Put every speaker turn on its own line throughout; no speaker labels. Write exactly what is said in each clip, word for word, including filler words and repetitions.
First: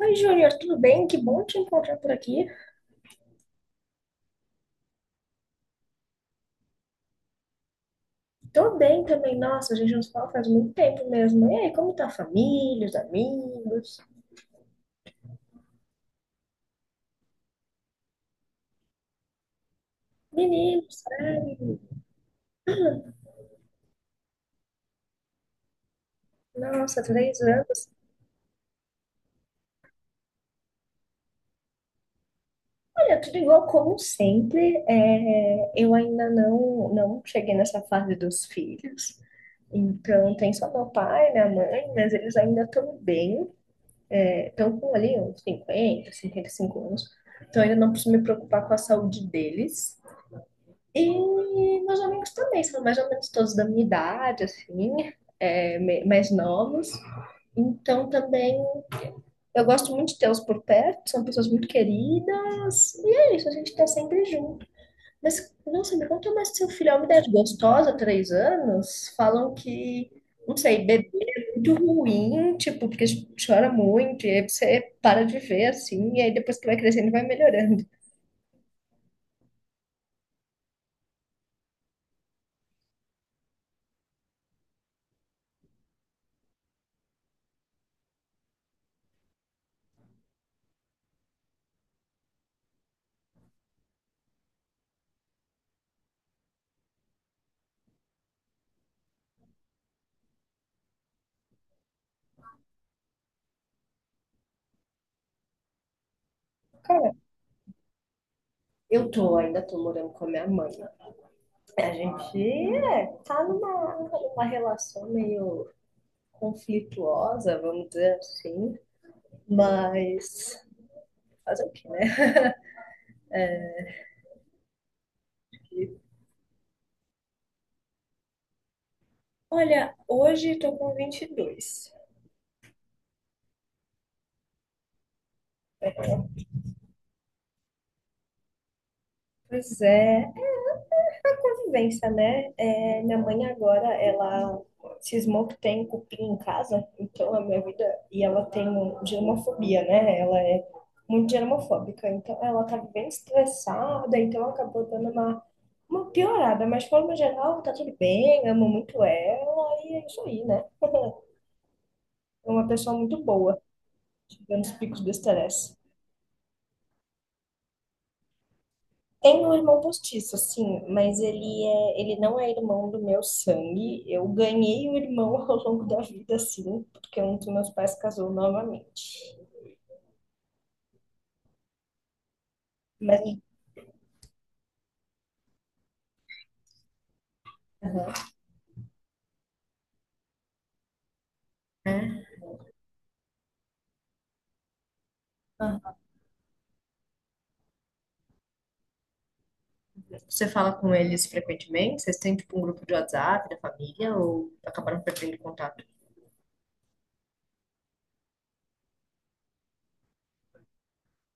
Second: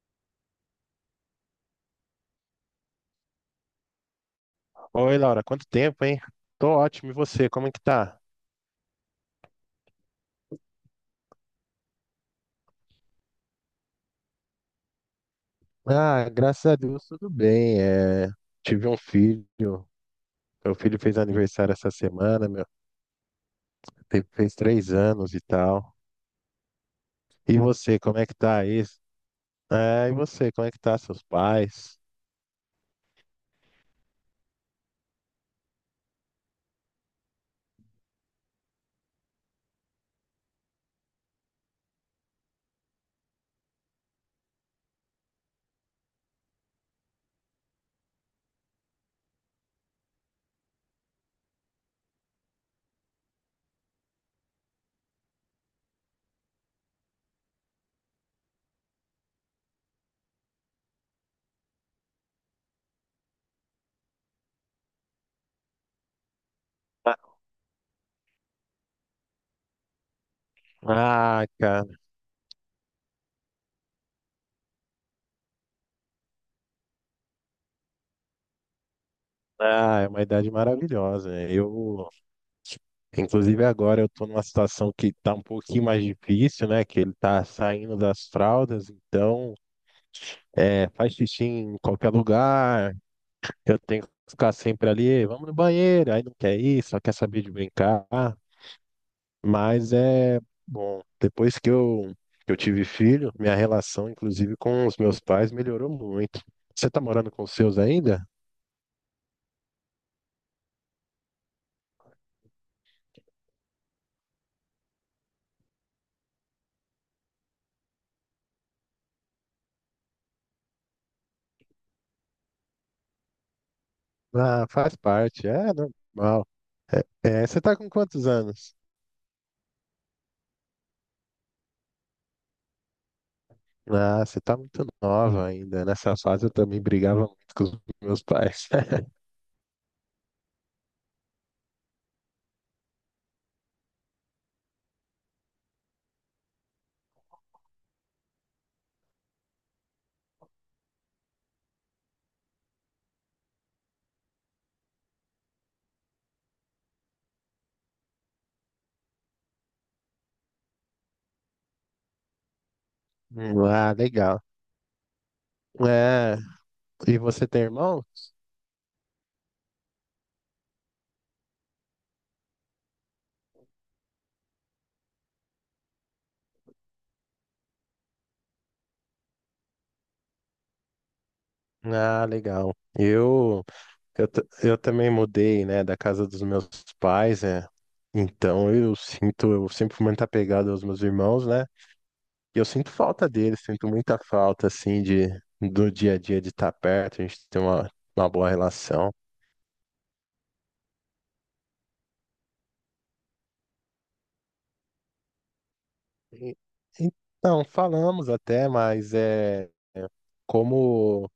Oi, Júnior, tudo bem? Que bom te encontrar por aqui.
Oi, Laura, quanto tempo, hein? Tô ótimo, e você, como é que tá?
Tô bem também. Nossa, a gente não se fala faz muito tempo mesmo. E aí, como tá a família, os amigos?
Ah, graças a Deus, tudo bem. É, tive um filho, meu filho
Meninos,
fez
sabe?
aniversário essa semana, meu, teve- fez três anos e tal.
Nossa, três
E
anos.
você, como é que tá isso? É, e você, como é que tá, seus pais?
Olha, tudo igual como sempre. É, eu ainda não, não cheguei nessa fase dos filhos. Então, tem só meu pai, minha mãe, mas eles ainda estão bem. Estão com ali uns cinquenta, cinquenta e cinco anos. Então, ainda não preciso me preocupar com a saúde deles. E meus amigos também, são mais ou menos todos da minha idade, assim, é, me- mais novos. Então também eu gosto muito de tê-los por perto, são pessoas muito queridas. E é isso, a gente tá sempre junto. Mas, nossa, me conta mais do seu filho. É uma idade gostosa, três anos. Falam que, não sei, bebê
Ah,
é muito
cara,
ruim, tipo, porque chora muito, e aí você para de ver, assim, e aí depois que vai crescendo vai melhorando.
ah, é uma idade maravilhosa, né? Eu, inclusive agora eu tô numa situação que tá um pouquinho mais difícil, né? Que ele tá saindo das fraldas, então é, faz xixi em qualquer lugar. Eu tenho que ficar sempre ali, "Ei, vamos no banheiro", aí não quer ir, só quer saber de brincar. Mas é bom, depois que eu, que eu tive filho, minha relação, inclusive, com os meus pais melhorou muito. Você tá
Cara,
morando com os seus ainda?
eu tô, ainda tô morando com a minha mãe. A gente é, tá numa, numa relação meio conflituosa, vamos dizer assim, mas fazer o quê, né?
Ah, faz parte, é normal. É, é, você tá com quantos anos?
Olha, hoje tô com vinte e dois.
Ah, você tá muito nova ainda. Nessa fase eu também brigava muito com os meus pais.
Pois é, convivência, né? É, minha mãe agora, ela cismou que tem cupim em casa, então a minha vida. E ela tem um germofobia, né? Ela é muito germofóbica, então ela tá bem estressada, então acabou dando uma, uma piorada, mas de forma geral tá tudo bem, amo muito ela e é isso aí, né? É uma pessoa muito boa,
Ah, legal.
tirando os picos do estresse.
É, e você tem irmão?
Tenho um irmão postiço, sim, mas ele é, ele não é irmão do meu sangue. Eu ganhei um irmão ao longo da vida, sim, porque um dos meus pais casou novamente.
Ah, legal.
Mas
Eu, eu, ta- eu também mudei, né, da casa dos meus pais, é. Então eu sinto, eu sempre fui muito apegado aos meus irmãos, né?
é.
E eu sinto falta deles, sinto muita falta, assim, de, do
Ah,
dia a dia de estar perto. A gente tem uma, uma boa relação.
você fala com eles frequentemente? Vocês têm tipo um grupo de WhatsApp da família ou acabaram perdendo contato?
E- Então, falamos até, mas é como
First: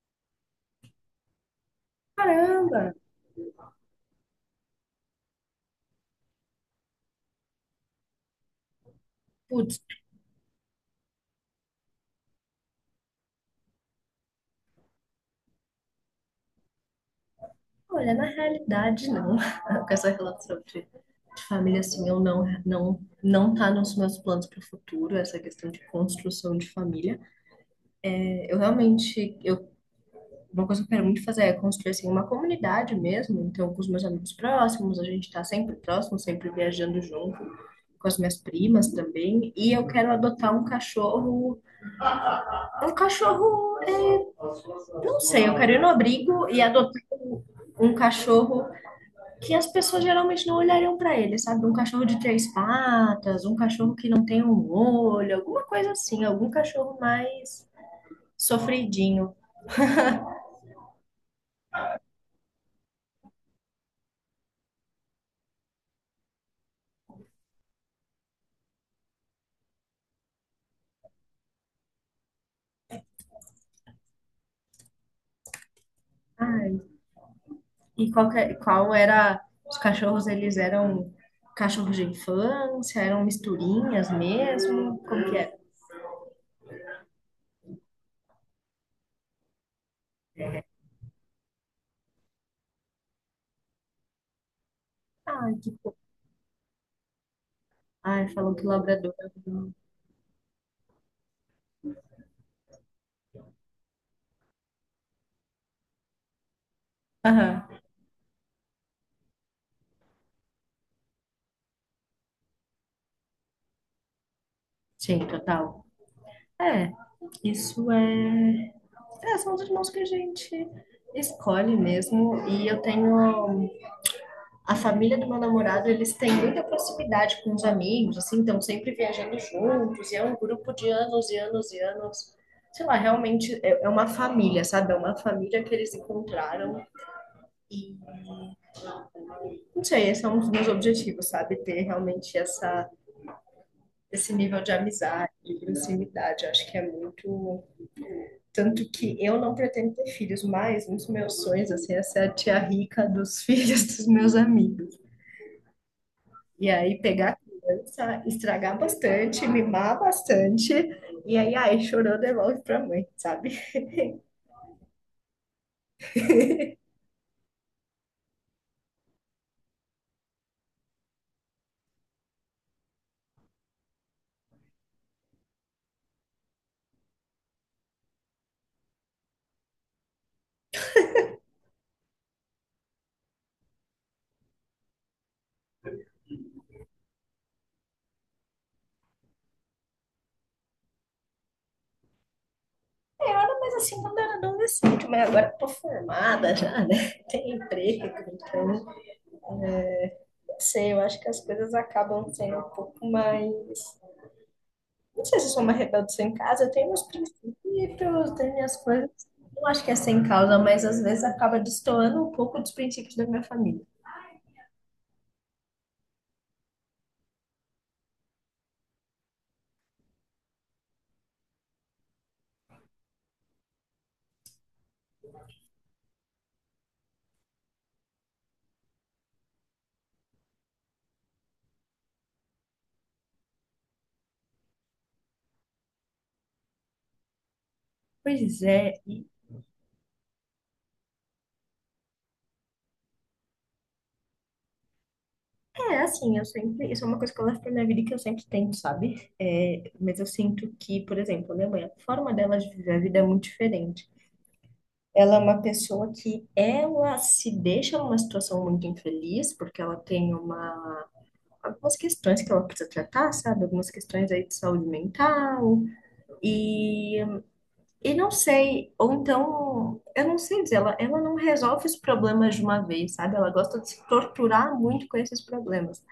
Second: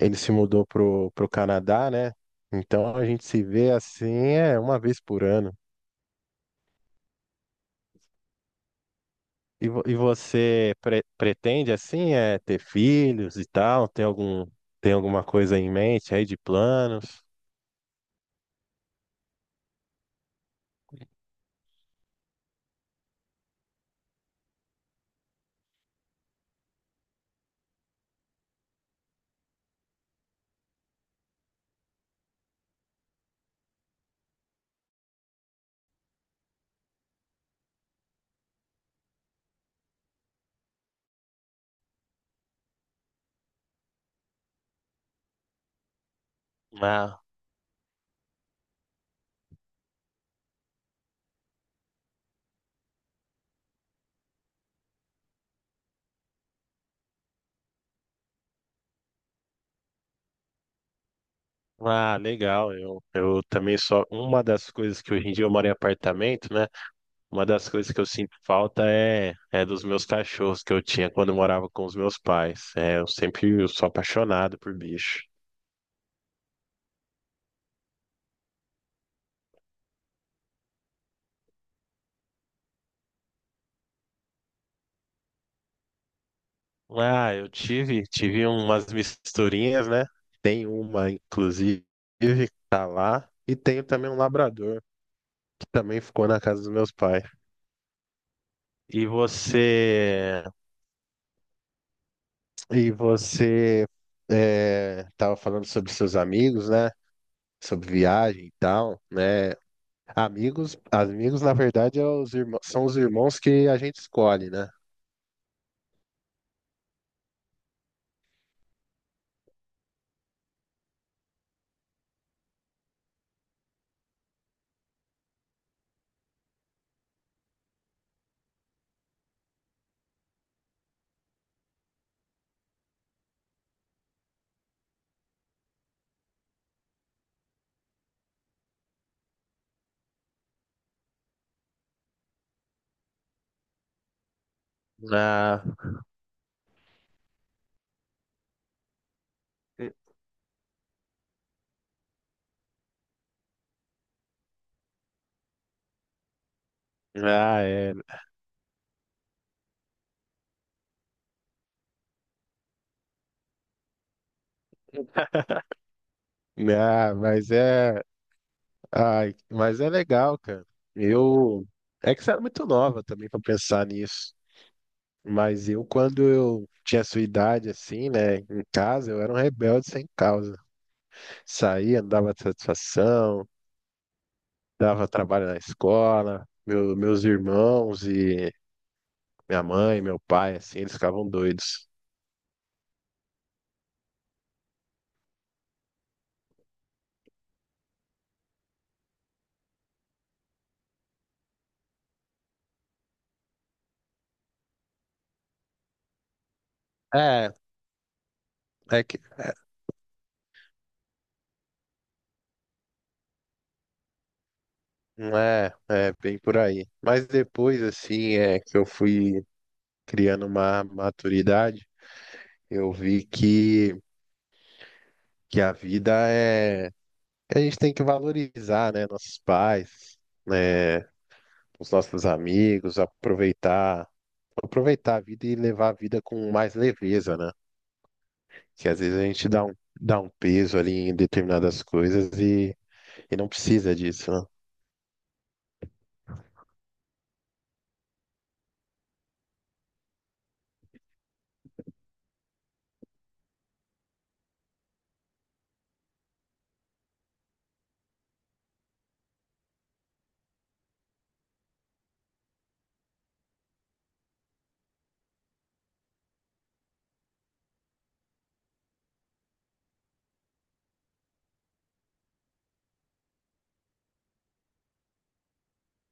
ele se mudou pro, pro Canadá, né?
Caramba.
Então a gente se vê assim, é uma vez por ano. E,
Putz,
vo- e você pre- pretende assim é ter filhos e tal? Tem algum tem alguma coisa em mente aí de planos?
olha, na realidade não. Com essa relação de, de família assim, eu não, não, não tá nos meus planos para o futuro, essa questão de construção de família. É, eu realmente, eu uma coisa que eu quero muito fazer é construir assim, uma comunidade mesmo. Então, com os meus amigos próximos, a gente está sempre próximo, sempre viajando junto, com as minhas primas também. E eu quero adotar um cachorro. Um cachorro, é, não sei, eu quero ir no abrigo e adotar
Ah,
um um cachorro que as pessoas geralmente não olhariam para ele, sabe? Um cachorro de três patas, um cachorro que não tem um olho, alguma coisa assim, algum cachorro mais sofridinho.
ah, legal. Eu, eu também, só uma das coisas, que hoje em dia eu moro em apartamento, né? Uma das coisas que eu sinto falta é é dos meus cachorros que eu tinha quando eu morava com os meus pais. É, eu sempre, eu sou apaixonado por bicho.
Ah, e qual, que- é, qual era. Os cachorros, eles eram cachorros de infância, eram misturinhas mesmo? Como que era?
Ah, eu tive tive umas misturinhas, né? Tem uma inclusive que tá lá e tenho também um labrador.
Ai, que fofo.
Também ficou na casa dos meus pais.
Ai, falou que
E
labrador.
você, e você é, tava falando sobre seus amigos, né?
Aham.
Sobre viagem e tal, né? Amigos, amigos, na verdade, é os irmãos, são os irmãos que a gente escolhe, né?
Sim, total. É, isso é... é. São os irmãos que a gente escolhe mesmo. E eu tenho. A família do meu namorado, eles têm muita proximidade com os amigos, assim, estão sempre viajando juntos, e é um grupo de anos e anos e anos. Sei lá, realmente é é uma família, sabe? É uma família que eles encontraram e não sei, esse é um dos meus objetivos, sabe? Ter realmente essa, esse nível de amizade, de
Ah,
proximidade. Eu acho que é muito. Tanto que eu não pretendo ter filhos, mas um dos meus sonhos, assim, é ser a tia rica dos filhos dos meus amigos. E aí pegar a
ah, é.
criança, estragar bastante, mimar bastante, e aí, ai, chorou, devolve pra mãe, sabe?
Ah, mas é, ai, mas é legal, cara. Eu, é que você era muito nova também para pensar nisso. Mas eu, quando eu tinha sua idade, assim, né, em casa, eu era um rebelde sem causa. Saía, não dava satisfação, dava trabalho na escola, meu, meus irmãos e minha mãe, meu pai, assim, eles ficavam doidos.
Eu era mais assim quando era adolescente, mas agora eu tô formada já, né? Tem emprego, então, é, não sei, eu acho que as coisas acabam sendo um pouco mais. Não sei se eu sou uma rebelde sem casa, eu tenho meus
É,
princípios, tenho minhas
é
coisas.
que, é,
Não acho que é sem causa, mas às vezes acaba destoando um pouco dos princípios da minha família.
não é, é bem por aí. Mas depois, assim, é que eu fui criando uma maturidade, eu vi que, que a vida é, que a gente tem que valorizar, né, nossos pais, né, os nossos amigos, aproveitar, aproveitar a vida e levar a vida com mais leveza, né?
Pois
Que
é,
às vezes a
e
gente dá um, dá um peso ali em determinadas coisas e, e não precisa disso, né?
é, assim, eu sempre, isso é uma coisa que eu levo pra minha vida e que eu sempre tento, sabe? É, mas eu sinto que, por exemplo, minha mãe, a forma dela de viver a vida é muito diferente. Ela é uma pessoa que ela se deixa numa situação muito infeliz, porque ela tem uma, algumas questões que ela precisa tratar, sabe? Algumas questões aí de saúde mental. E, e não sei, ou então, eu não sei dizer, ela, ela não resolve os problemas de uma vez, sabe? Ela gosta de se torturar muito com esses problemas.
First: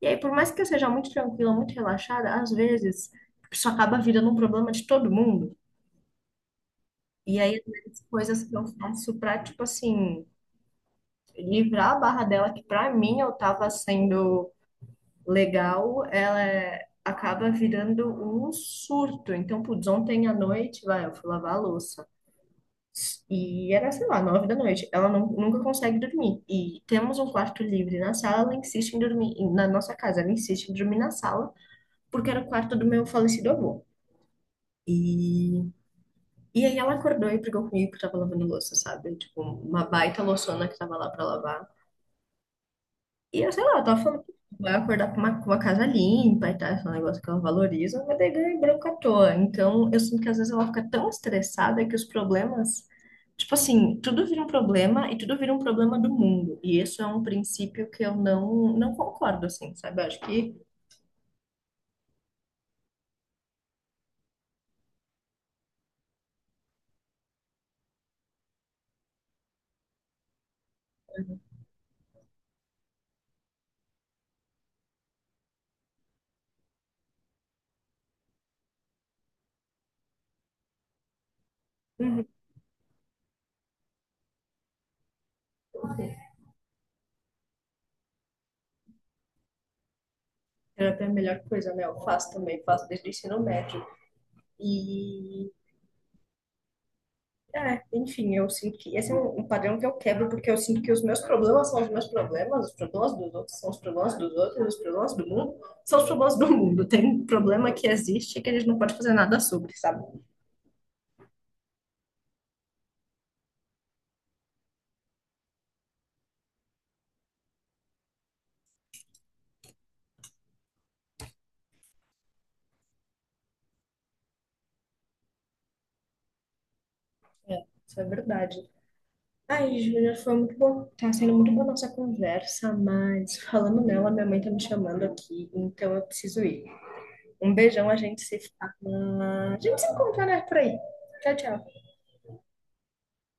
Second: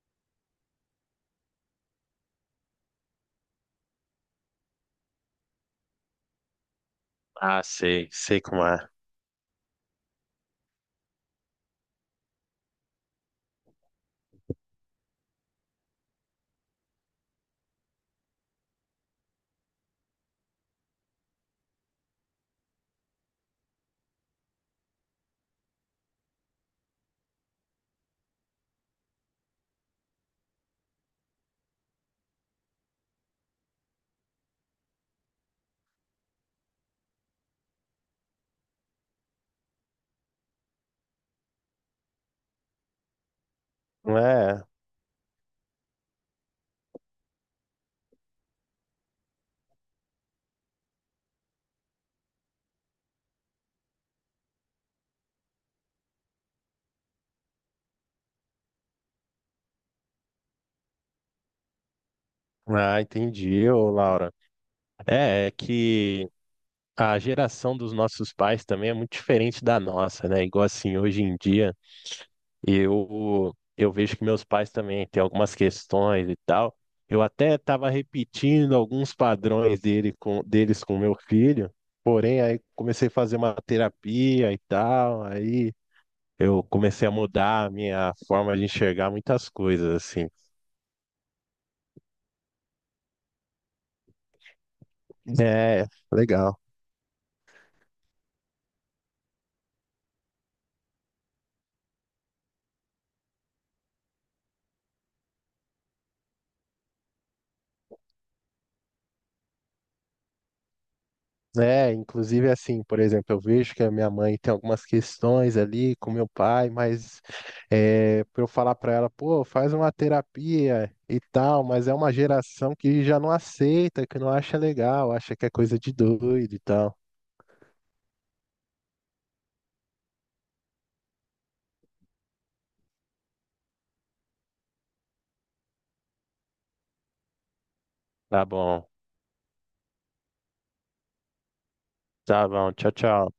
E aí, por mais que eu seja muito tranquila, muito relaxada, às vezes isso acaba virando um problema de todo mundo. E aí,
Ah,
às vezes,
sei, sei
coisas que eu
como é.
faço pra, tipo assim, livrar a barra dela, que pra mim eu tava sendo legal, ela é- acaba virando um surto. Então, putz, ontem à noite, vai, eu fui lavar a louça. E era, sei lá, nove da noite. Ela não, nunca consegue dormir. E temos um quarto livre na sala, ela insiste em dormir, na nossa casa, ela insiste em dormir na sala, porque era o quarto do meu falecido avô. E, e aí ela acordou e brigou comigo que eu tava lavando louça, sabe? Tipo, uma baita louçona que tava lá pra lavar. E eu sei lá, eu tava
Não
falando que
é?
vai acordar com uma, com uma casa limpa e tal, esse negócio que ela valoriza, mas daí ganha branco à toa. Então eu sinto que às vezes ela fica tão estressada que os problemas. Tipo assim, tudo vira um problema e tudo vira um problema do mundo. E isso é um princípio que eu não, não concordo, assim, sabe? Eu acho que
Ah, entendi, ô Laura. É, é que A geração dos nossos pais também é muito diferente da nossa, né? Igual assim, hoje em dia, eu eu vejo que meus pais também têm algumas questões e tal. Eu até estava repetindo alguns padrões dele com, deles com meu filho,
uhum.
porém aí comecei a fazer uma terapia e tal, aí eu comecei a mudar a minha forma de enxergar muitas coisas, assim.
Terapia é a melhor coisa, né? Eu faço também, faço desde o ensino médio. E
É, legal.
é, enfim, eu sinto que esse é um, um padrão que eu quebro, porque eu sinto que os meus problemas são os meus problemas, os problemas dos outros são os problemas dos outros, os problemas do mundo são os problemas do mundo. Tem um problema que existe e que a gente não pode fazer nada sobre, sabe?
É, inclusive assim, por exemplo, eu vejo que a minha mãe tem algumas questões ali com meu pai, mas é, para eu falar para ela, pô, faz uma terapia e tal, mas é uma geração que já não aceita, que não acha legal, acha que é coisa de doido e tal.
É, isso é verdade. Ai, Júlia, foi muito bom. Tá sendo muito boa a nossa conversa, mas falando nela, minha mãe tá me chamando aqui, então eu preciso ir. Um beijão, a gente se
Tá bom,
fala. A gente se encontra, né, por aí. Tchau, tchau.
tá bom, tchau, tchau.